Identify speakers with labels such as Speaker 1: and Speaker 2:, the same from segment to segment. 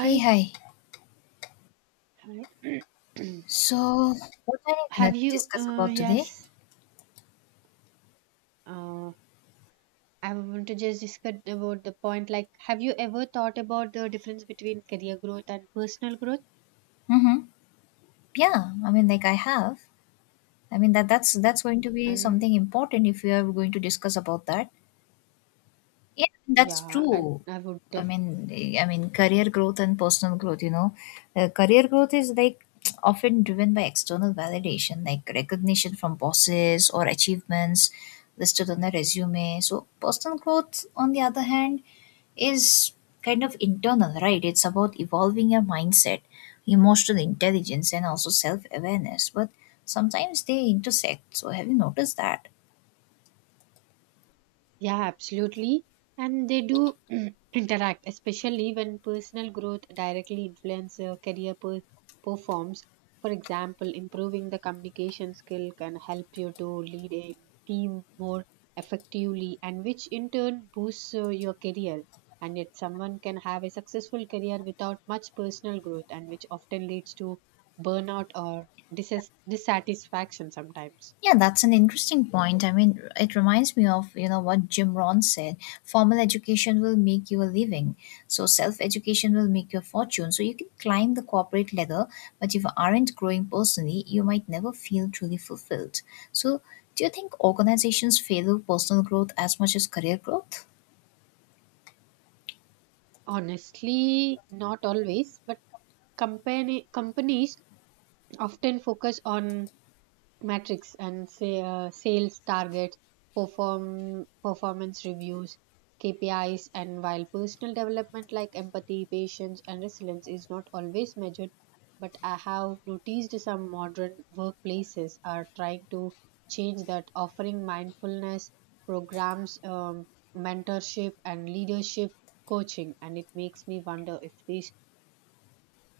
Speaker 1: Hey, hi.
Speaker 2: Hi.
Speaker 1: So, what are we gonna
Speaker 2: have you?
Speaker 1: discuss about today?
Speaker 2: Yes. Uh, I want to just discuss about the point. Like, have you ever thought about the difference between career growth and personal growth?
Speaker 1: Mm-hmm. Yeah, I mean, like I have. I mean that's going to be
Speaker 2: And
Speaker 1: something important if we are going to discuss about that. Yeah, that's
Speaker 2: yeah,
Speaker 1: true.
Speaker 2: I would
Speaker 1: I
Speaker 2: definitely.
Speaker 1: mean, I mean, career growth and personal growth. You know, career growth is like often driven by external validation, like recognition from bosses or achievements listed on a resume. So, personal growth, on the other hand, is kind of internal, right? It's about evolving your mindset, emotional intelligence, and also self awareness. But sometimes they intersect. So, have you noticed that?
Speaker 2: Yeah, absolutely. And they do interact, especially when personal growth directly influences your performs. For example, improving the communication skill can help you to lead a team more effectively, and which in turn boosts your career. And yet, someone can have a successful career without much personal growth, and which often leads to burnout or dissatisfaction sometimes.
Speaker 1: Yeah, that's an interesting point. I mean, it reminds me of, you know, what Jim Rohn said, formal education will make you a living. So self-education will make you a fortune. So you can climb the corporate ladder, but if you aren't growing personally, you might never feel truly fulfilled. So do you think organizations value personal growth as much as career growth?
Speaker 2: Honestly, not always, but Company companies often focus on metrics and say sales targets, performance reviews, KPIs, and while personal development like empathy, patience, and resilience is not always measured, but I have noticed some modern workplaces are trying to change that, offering mindfulness programs, mentorship, and leadership coaching, and it makes me wonder if these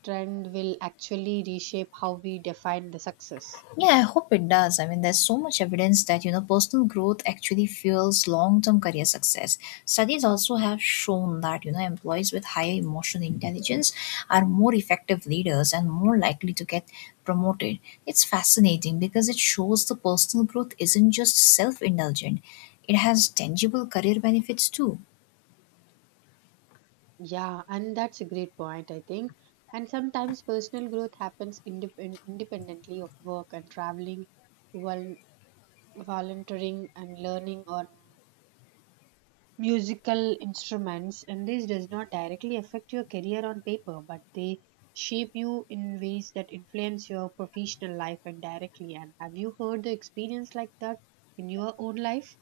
Speaker 2: trend will actually reshape how we define the success.
Speaker 1: Yeah, I hope it does. I mean, there's so much evidence that, you know, personal growth actually fuels long term career success. Studies also have shown that, you know, employees with higher emotional intelligence are more effective leaders and more likely to get promoted. It's fascinating because it shows the personal growth isn't just self indulgent, it has tangible career benefits too.
Speaker 2: Yeah, and that's a great point, I think. And sometimes personal growth happens independently of work and traveling, vol- volunteering, and learning on musical instruments. And this does not directly affect your career on paper, but they shape you in ways that influence your professional life indirectly. And have you heard the experience like that in your own life?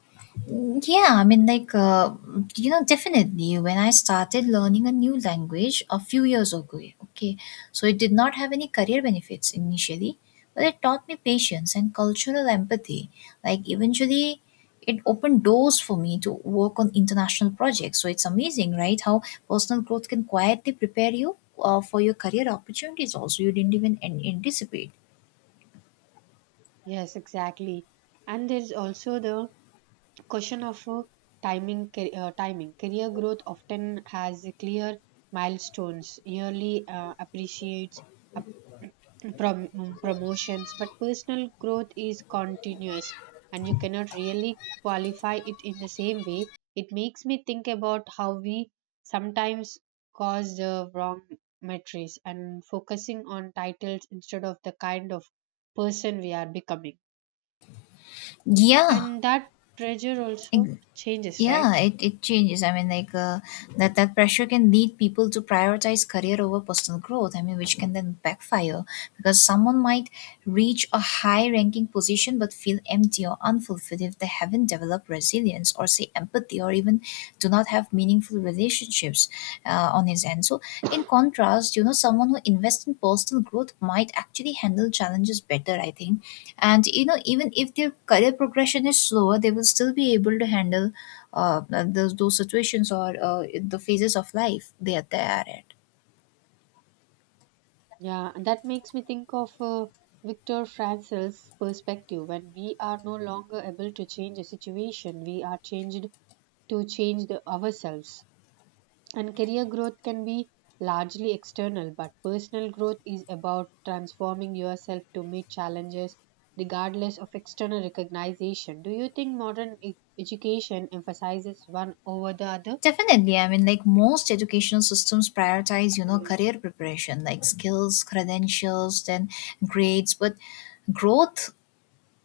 Speaker 1: Mm, yeah, I mean, like, you know, definitely when I started learning a new language a few years ago, okay, so it did not have any career benefits initially, but it taught me patience and cultural empathy. Like, eventually, it opened doors for me to work on international projects. So it's amazing, right? How personal growth can quietly prepare you for your career opportunities also you didn't even anticipate.
Speaker 2: Yes, exactly. And there is also the question of timing. Timing career growth often has clear milestones. Yearly appreciates up, promotions, but personal growth is continuous, and you cannot really qualify it in the same way. It makes me think about how we sometimes cause the wrong metrics and focusing on titles instead of the kind of person we are becoming.
Speaker 1: Yeah,
Speaker 2: And that pressure also
Speaker 1: ex-
Speaker 2: changes, right?
Speaker 1: yeah, it changes. I mean like, that pressure can lead people to prioritize career over personal growth, I mean, which can then backfire because someone might reach a high ranking position but feel empty or unfulfilled if they haven't developed resilience or say empathy, or even do not have meaningful relationships on his end. So in contrast, you know, someone who invests in personal growth might actually handle challenges better, I think. And you know, even if their career progression is slower, they will still be able to handle uh, those situations, or the phases of life they are at.
Speaker 2: Yeah, and that makes me think of Viktor Frankl's perspective. When we are no longer able to change a situation, we are changed to change the ourselves. And career growth can be largely external, but personal growth is about transforming yourself to meet challenges regardless of external recognition. Do you think modern education emphasizes one over the other?
Speaker 1: Definitely, I mean, like most educational systems prioritize, you know, career preparation, like skills, credentials, then grades, but growth,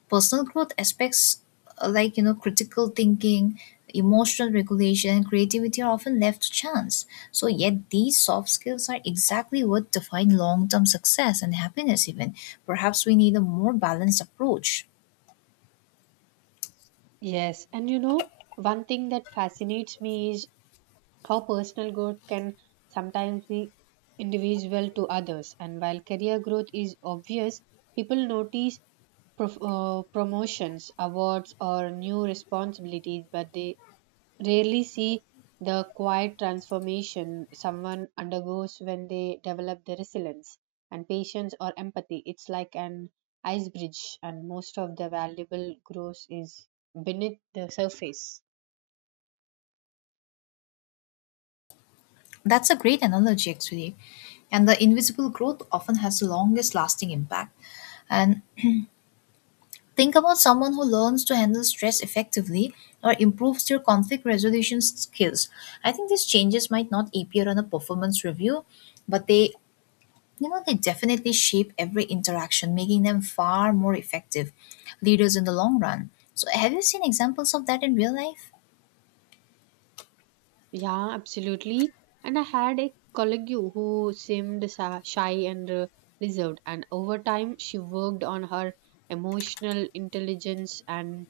Speaker 1: personal growth aspects like, you know, critical thinking, emotional regulation, and creativity are often left to chance. So yet these soft skills are exactly what define long-term success and happiness. Even perhaps we need a more balanced approach.
Speaker 2: Yes, and you know, one thing that fascinates me is how personal growth can sometimes be individual to others. And while career growth is obvious, people notice promotions, awards, or new responsibilities, but they rarely see the quiet transformation someone undergoes when they develop the resilience and patience or empathy. It's like an ice bridge, and most of the valuable growth is beneath the surface.
Speaker 1: That's a great analogy, actually. And the invisible growth often has the longest lasting impact. And think about someone who learns to handle stress effectively or improves their conflict resolution skills. I think these changes might not appear on a performance review, but they, you know, they definitely shape every interaction, making them far more effective leaders in the long run. So have you seen examples of that in real life?
Speaker 2: Yeah, absolutely. And I had a colleague who seemed shy and reserved, and over time, she worked on her emotional intelligence and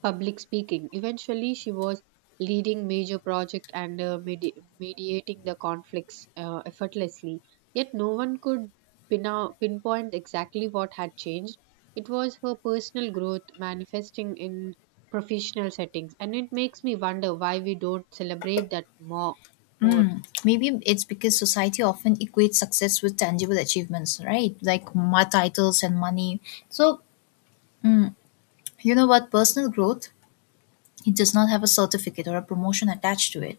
Speaker 2: public speaking. Eventually, she was leading major projects and mediating the conflicts effortlessly. Yet, no one could pinpoint exactly what had changed. It was her personal growth manifesting in professional settings, and it makes me wonder why we don't celebrate that more. More.
Speaker 1: Mm, maybe it's because society often equates success with tangible achievements, right? Like my titles and money. So, you know what? Personal growth, it does not have a certificate or a promotion attached to it.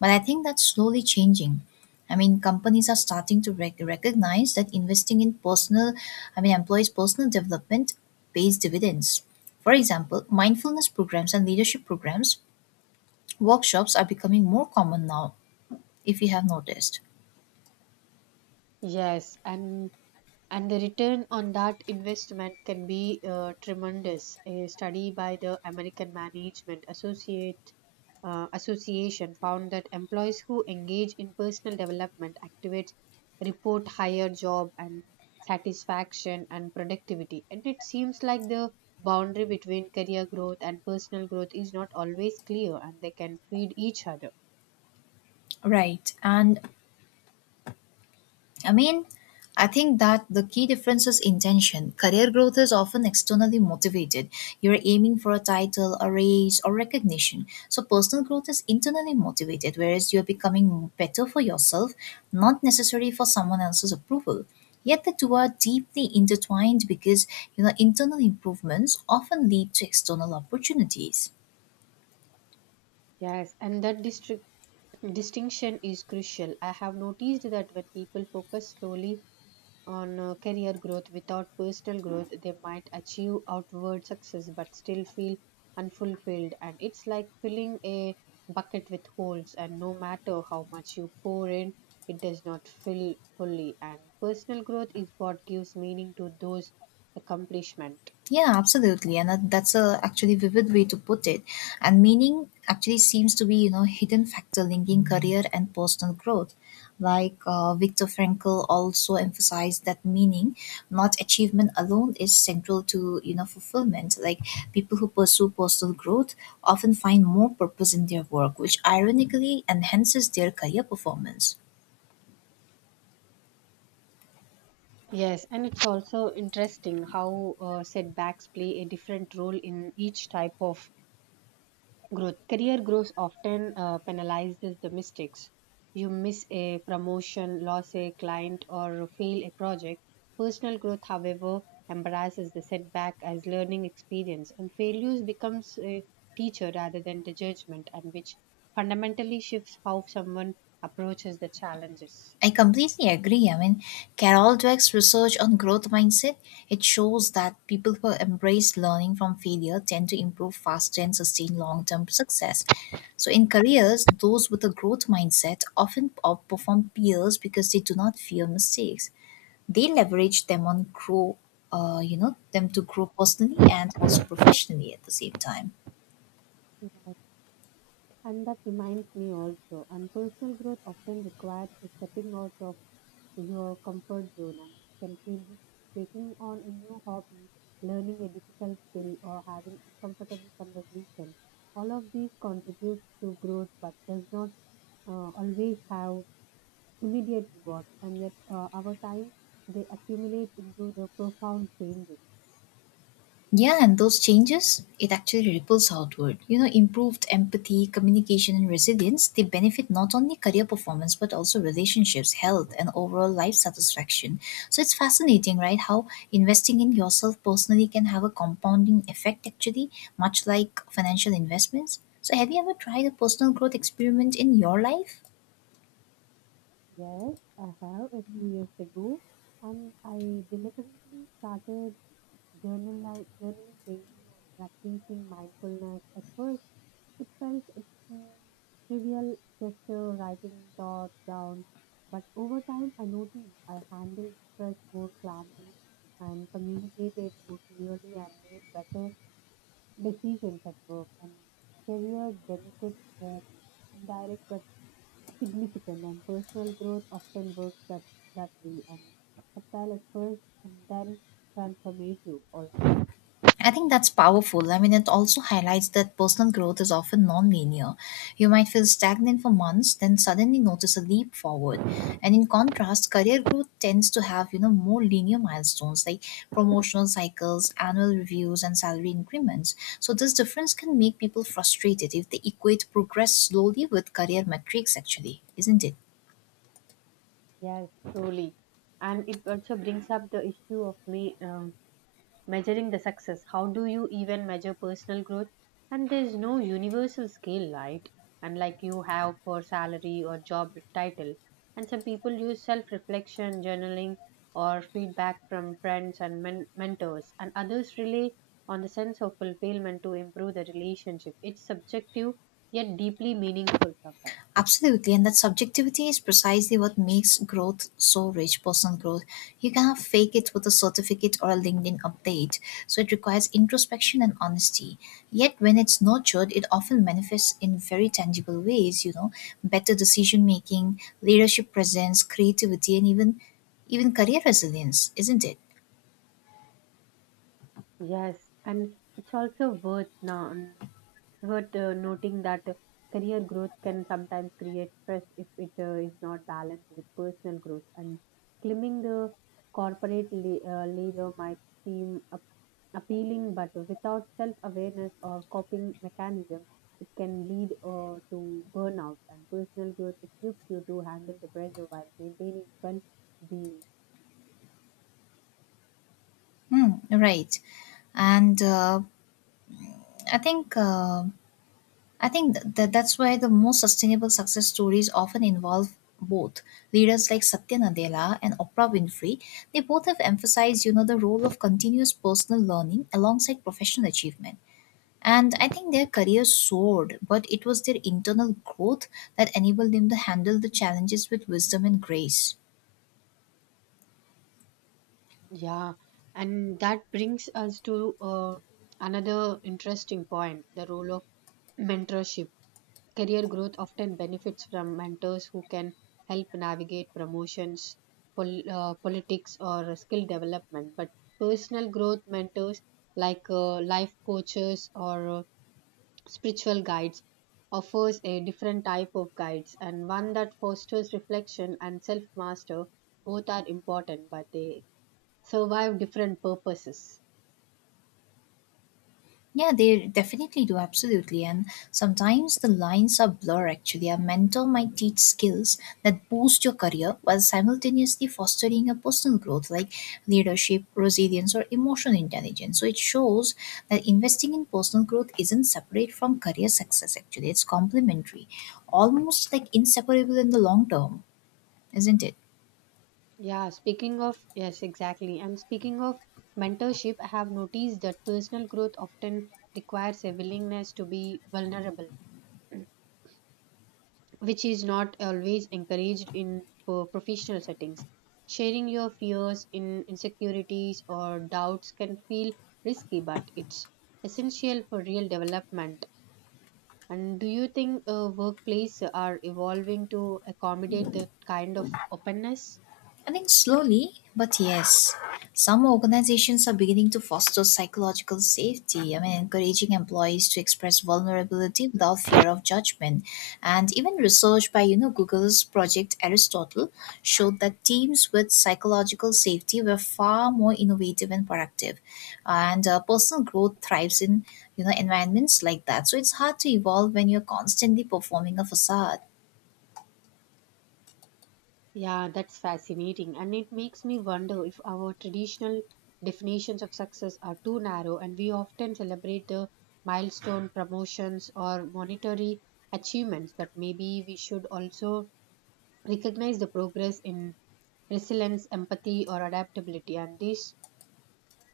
Speaker 1: But I think that's slowly changing. I mean, companies are starting to recognize that investing in personal, I mean, employees' personal development pays dividends. For example, mindfulness programs and leadership programs, workshops are becoming more common now, if you have noticed.
Speaker 2: Yes, and the return on that investment can be tremendous. A study by the American Management Associate Association found that employees who engage in personal development activities report higher job and satisfaction and productivity. And it seems like the boundary between career growth and personal growth is not always clear, and they can feed each other.
Speaker 1: Right. And I mean, I think that the key difference is intention. Career growth is often externally motivated. You're aiming for a title, a raise, or recognition. So personal growth is internally motivated, whereas you're becoming better for yourself, not necessarily for someone else's approval. Yet the two are deeply intertwined because, you know, internal improvements often lead to external opportunities.
Speaker 2: Yes, and that district distinction is crucial. I have noticed that when people focus solely on career growth without personal growth, they might achieve outward success but still feel unfulfilled. And it's like filling a bucket with holes, and no matter how much you pour in, it does not fill fully. And personal growth is what gives meaning to those accomplishments.
Speaker 1: Yeah, absolutely, and that's a actually vivid way to put it. And meaning actually seems to be, you know, hidden factor linking career and personal growth. Like, Viktor Frankl also emphasized that meaning, not achievement alone, is central to, you know, fulfillment. Like people who pursue personal growth often find more purpose in their work, which ironically enhances their career performance.
Speaker 2: Yes, and it's also interesting how setbacks play a different role in each type of growth. Career growth often penalizes the mistakes. You miss a promotion, lose a client, or fail a project. Personal growth, however, embraces the setback as learning experience, and failures becomes a teacher rather than the judgment, and which fundamentally shifts how someone approaches the challenges.
Speaker 1: I completely agree. I mean, Carol Dweck's research on growth mindset, it shows that people who embrace learning from failure tend to improve faster and sustain long-term success. So in careers, those with a growth mindset often outperform peers because they do not fear mistakes. They leverage them on grow, you know, them to grow personally and also professionally at the same time.
Speaker 2: Right. And that reminds me also, and personal growth often requires a stepping out of to your comfort zone, and it can feel this taking on a new hobby, learning a difficult skill, or having uncomfortable conversation. All of these contributes to growth but does not always have immediate reward. And yet over time they accumulate into the profound changes.
Speaker 1: Yeah, and those changes, it actually ripples outward. You know, improved empathy, communication, and resilience, they benefit not only career performance, but also relationships, health, and overall life satisfaction. So it's fascinating, right? How investing in yourself personally can have a compounding effect, actually, much like financial investments. So have you ever tried a personal growth experiment in your life?
Speaker 2: Yes, I have a few years ago, and I deliberately started journaling, journaling daily and practicing mindfulness. At first, it felt um, trivial, just writing thoughts down. But over time, I noticed I handled stress more calmly and communicated more clearly and made better decisions at work. And career benefits were indirect but significant, and personal growth often works that way. And subtle at first, and then transformative also.
Speaker 1: I think that's powerful. I mean, it also highlights that personal growth is often non-linear. You might feel stagnant for months, then suddenly notice a leap forward. And in contrast, career growth tends to have, you know, more linear milestones like promotional cycles, annual reviews, and salary increments. So this difference can make people frustrated if they equate progress slowly with career metrics, actually, isn't it?
Speaker 2: Yes, truly. And it also brings up the issue of me. Measuring the success. How do you even measure personal growth? And there's no universal scale, right? Unlike you have for salary or job title. And some people use self reflection, journaling, or feedback from friends and mentors, and others rely on the sense of fulfillment to improve the relationship. It's subjective yet deeply meaningful sometimes.
Speaker 1: Absolutely, and that subjectivity is precisely what makes growth so rich personal growth. You cannot fake it with a certificate or a LinkedIn update, so it requires introspection and honesty. Yet, when it's nurtured, it often manifests in very tangible ways, you know, better decision making, leadership presence, creativity, and even career resilience, isn't it?
Speaker 2: Yes, and it's also worth now. Hurt noting that career growth can sometimes create stress if it is not balanced with personal growth, and climbing the corporate leader might seem appealing but without self-awareness or coping mechanism, it can lead to burnout. And personal growth equips you to handle the pressure while maintaining well-being.
Speaker 1: Hmm, right. And I think. um I think that's why the most sustainable success stories often involve both leaders like Satya Nadella and Oprah Winfrey. They both have emphasized, you know, the role of continuous personal learning alongside professional achievement. And I think their careers soared, but it was their internal growth that enabled them to handle the challenges with wisdom and grace.
Speaker 2: Yeah, and that brings us to another interesting point, the role of mentorship. Career growth often benefits from mentors who can help navigate promotions, politics, or skill development. But personal growth mentors like life coaches or spiritual guides offers a different type of guides, and one that fosters reflection and self master. Both are important, but they serve different purposes.
Speaker 1: Yeah, they definitely do, absolutely. And sometimes the lines are blur actually. A mentor might teach skills that boost your career while simultaneously fostering a personal growth like leadership, resilience, or emotional intelligence. So it shows that investing in personal growth isn't separate from career success actually, it's complementary, almost like inseparable in the long term, isn't it?
Speaker 2: Yeah, speaking of, yes, exactly. And speaking of mentorship, I have noticed that personal growth often requires a willingness to be vulnerable, which is not always encouraged in professional settings. Sharing your fears, in insecurities, or doubts can feel risky, but it's essential for real development. And do you think workplaces are evolving to accommodate that kind of openness?
Speaker 1: I think slowly, but yes, some organizations are beginning to foster psychological safety. I mean, encouraging employees to express vulnerability without fear of judgment. And even research by, you know, Google's Project Aristotle showed that teams with psychological safety were far more innovative and productive. And personal growth thrives in, you know, environments like that. So it's hard to evolve when you're constantly performing a facade.
Speaker 2: Yeah, that's fascinating. And it makes me wonder if our traditional definitions of success are too narrow, and we often celebrate the milestone promotions or monetary achievements, but maybe we should also recognize the progress in resilience, empathy, or adaptability. And these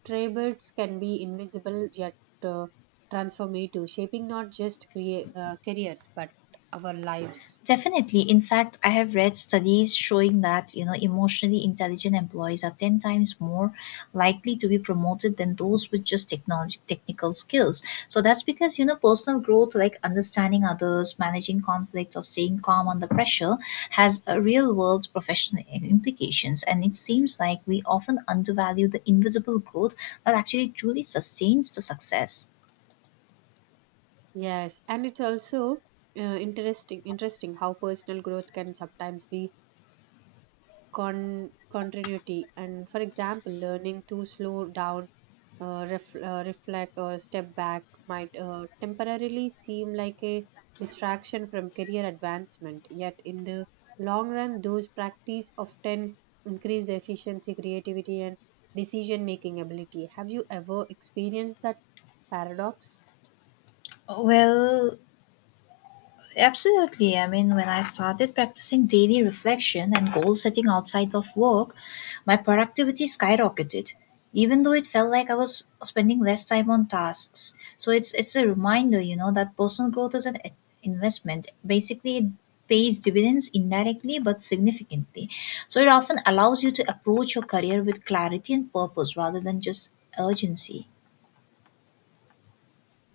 Speaker 2: traits can be invisible yet uh, transformative, shaping not just careers but our lives.
Speaker 1: Definitely. In fact, I have read studies showing that, you know, emotionally intelligent employees are 10 times more likely to be promoted than those with just technology technical skills. So that's because, you know, personal growth like understanding others, managing conflict, or staying calm under pressure has a real world professional implications. And it seems like we often undervalue the invisible growth that actually truly sustains the success.
Speaker 2: Yes, and it's also interesting how personal growth can sometimes be continuity. And for example, learning to slow down, reflect, or step back might temporarily seem like a distraction from career advancement. Yet in the long run, those practice often increase the efficiency, creativity, and decision making ability. Have you ever experienced that paradox?
Speaker 1: Well, absolutely. I mean, when I started practicing daily reflection and goal setting outside of work, my productivity skyrocketed, even though it felt like I was spending less time on tasks. So it's a reminder, you know, that personal growth is an investment. Basically, it pays dividends indirectly but significantly. So it often allows you to approach your career with clarity and purpose rather than just urgency.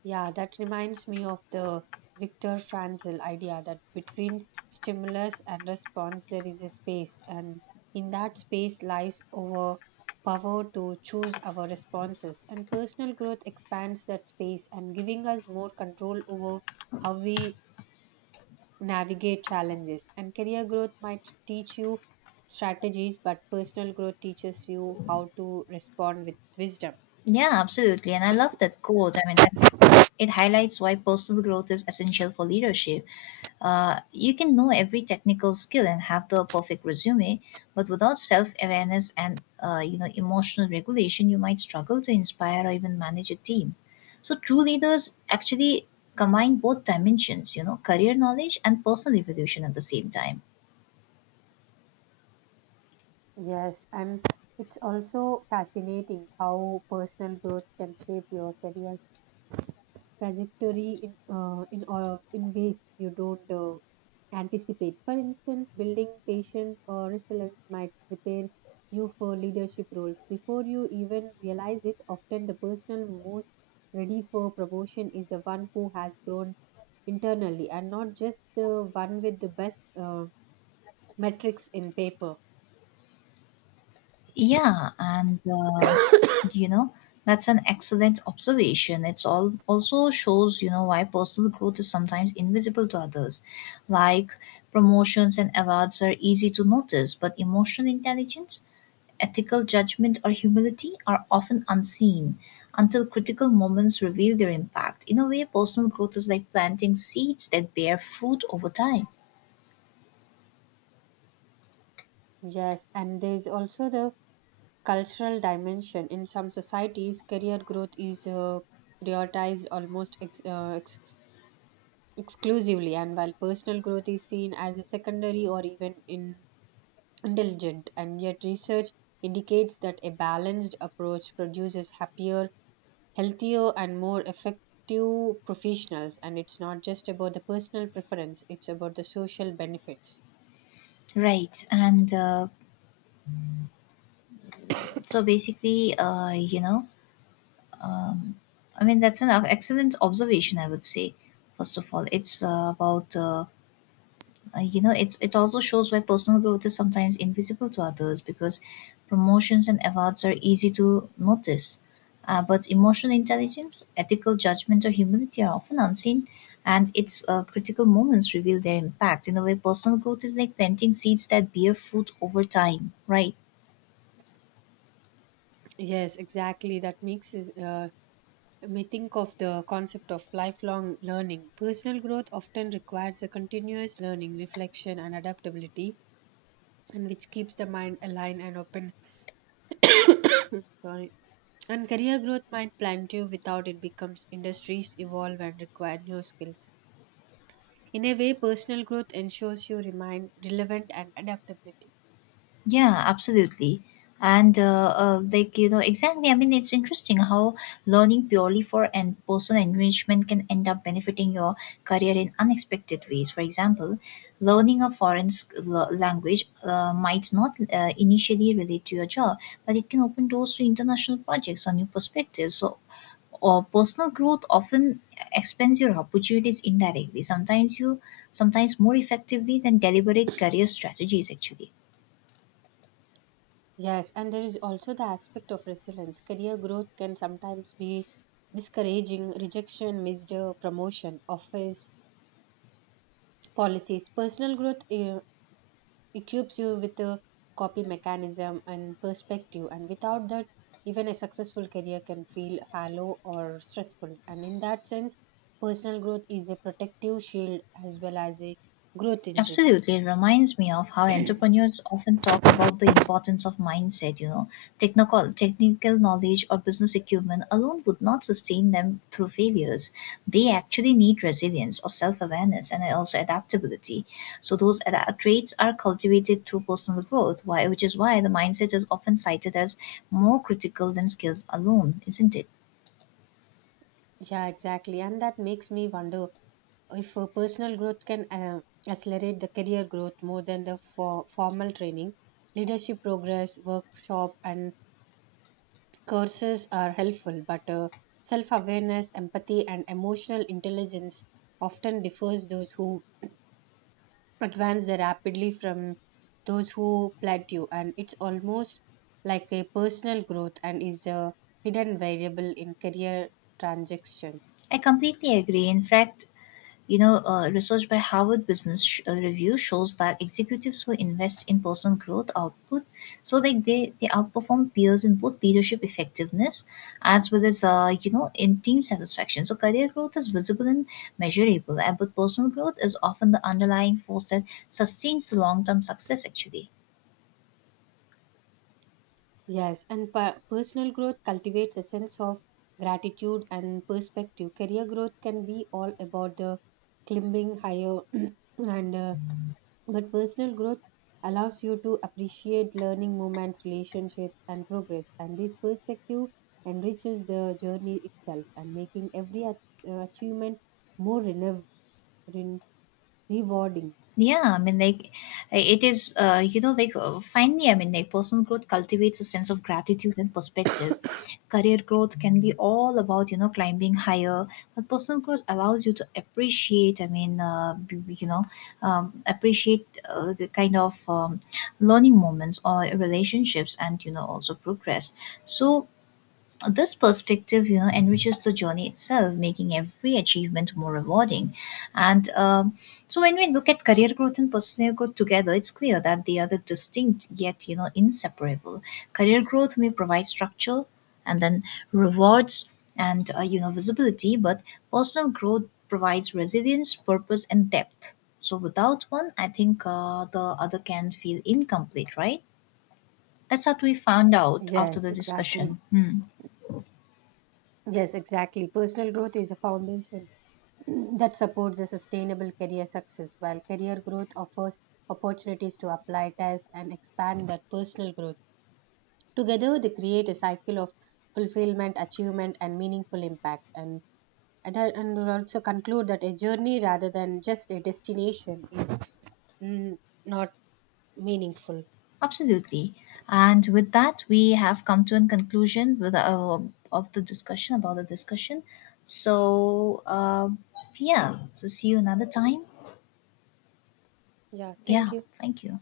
Speaker 2: Yeah, that reminds me of the Viktor Frankl idea that between stimulus and response there is a space, and in that space lies our power to choose our responses. And personal growth expands that space and giving us more control over how we navigate challenges. And career growth might teach you strategies, but personal growth teaches you how to respond with wisdom.
Speaker 1: Yeah, absolutely. And I love that quote. I mean, it highlights why personal growth is essential for leadership. You can know every technical skill and have the perfect resume, but without self-awareness and, you know, emotional regulation, you might struggle to inspire or even manage a team. So true leaders actually combine both dimensions, you know, career knowledge and personal evolution at the same time.
Speaker 2: Yes, and it's also fascinating how personal growth can shape your career trajectory in ways you don't anticipate. For instance, building patience or resilience might prepare you for leadership roles before you even realize it. Often, the person most ready for promotion is the one who has grown internally and not just the one with the best metrics in paper.
Speaker 1: Yeah, and you know, that's an excellent observation. It's all also shows, you know, why personal growth is sometimes invisible to others. Like promotions and awards are easy to notice, but emotional intelligence, ethical judgment, or humility are often unseen until critical moments reveal their impact. In a way, personal growth is like planting seeds that bear fruit over time.
Speaker 2: Yes, and there's also the cultural dimension. In some societies, career growth is prioritized almost exclusively, and while personal growth is seen as a secondary or even indulgent. And yet, research indicates that a balanced approach produces happier, healthier, and more effective professionals. And it's not just about the personal preference; it's about the social benefits.
Speaker 1: Right. And so basically, you know, Um, I mean, that's an excellent observation, I would say. First of all, it's about, you know, it's, it also shows why personal growth is sometimes invisible to others because promotions and awards are easy to notice. But emotional intelligence, ethical judgment, or humility are often unseen, and its critical moments reveal their impact. In a way, personal growth is like planting seeds that bear fruit over time, right?
Speaker 2: Yes, exactly. That makes may think of the concept of lifelong learning. Personal growth often requires a continuous learning, reflection, and adaptability, and which keeps the mind aligned and open. Sorry. And career growth might plant you without it becomes industries evolve and require new skills. In a way, personal growth ensures you remain relevant and adaptability.
Speaker 1: Yeah, absolutely. And like, you know, exactly. I mean, it's interesting how learning purely for and personal enrichment can end up benefiting your career in unexpected ways. For example, learning a foreign language might not initially relate to your job, but it can open doors to international projects or new perspectives. So, or personal growth often expands your opportunities indirectly. Sometimes more effectively than deliberate career strategies. Actually.
Speaker 2: Yes, and there is also the aspect of resilience. Career growth can sometimes be discouraging, rejection, misdemeanor, promotion, office policies. Personal growth equips you with a copy mechanism and perspective, and without that, even a successful career can feel hollow or stressful. And in that sense, personal growth is a protective shield as well as a growth engine.
Speaker 1: Absolutely. It reminds me of how entrepreneurs often talk about the importance of mindset, you know, technical knowledge or business acumen alone would not sustain them through failures. They actually need resilience or self-awareness and also adaptability. So those traits are cultivated through personal growth, why which is why the mindset is often cited as more critical than skills alone, isn't it?
Speaker 2: Yeah, exactly. And that makes me wonder if personal growth can accelerate the career growth more than the formal training, leadership progress, workshop, and courses are helpful, but self awareness, empathy, and emotional intelligence often differs those who advance rapidly from those who plateau, and it's almost like a personal growth and is a hidden variable in career transaction.
Speaker 1: I completely agree. In fact, you know, research by Harvard Business Review shows that executives who invest in personal growth output, so like they outperform peers in both leadership effectiveness as well as, you know, in team satisfaction. So career growth is visible and measurable, and but personal growth is often the underlying force that sustains the long term success. Actually.
Speaker 2: Yes, and personal growth cultivates a sense of gratitude and perspective. Career growth can be all about the climbing higher and But personal growth allows you to appreciate learning moments, relationships, and progress. And this perspective enriches the journey itself and making every achievement more ren- rewarding.
Speaker 1: Yeah, I mean, like it is, you know, like, finally, I mean, like personal growth cultivates a sense of gratitude and perspective. Career growth can be all about, you know, climbing higher, but personal growth allows you to appreciate, you know, appreciate the kind of learning moments or relationships, and, you know, also progress. So this perspective, you know, enriches the journey itself, making every achievement more rewarding. And so when we look at career growth and personal growth together, it's clear that they are the distinct yet, you know, inseparable. Career growth may provide structure and then rewards and, you know, visibility, but personal growth provides resilience, purpose, and depth. So without one, I think, the other can feel incomplete, right? That's what we found out after
Speaker 2: Yes,
Speaker 1: the
Speaker 2: exactly.
Speaker 1: discussion. Hmm.
Speaker 2: Yes, exactly. Personal growth is a foundation that supports a sustainable career success, while career growth offers opportunities to apply, test, and expand that personal growth. Together, they create a cycle of fulfillment, achievement, and meaningful impact. And and would also conclude that a journey rather than just a destination is mm, not meaningful.
Speaker 1: Absolutely. And with that, we have come to a conclusion with, of the discussion about the discussion. So, yeah. So, see you another time.
Speaker 2: Yeah, thank
Speaker 1: Yeah.
Speaker 2: you.
Speaker 1: Thank you.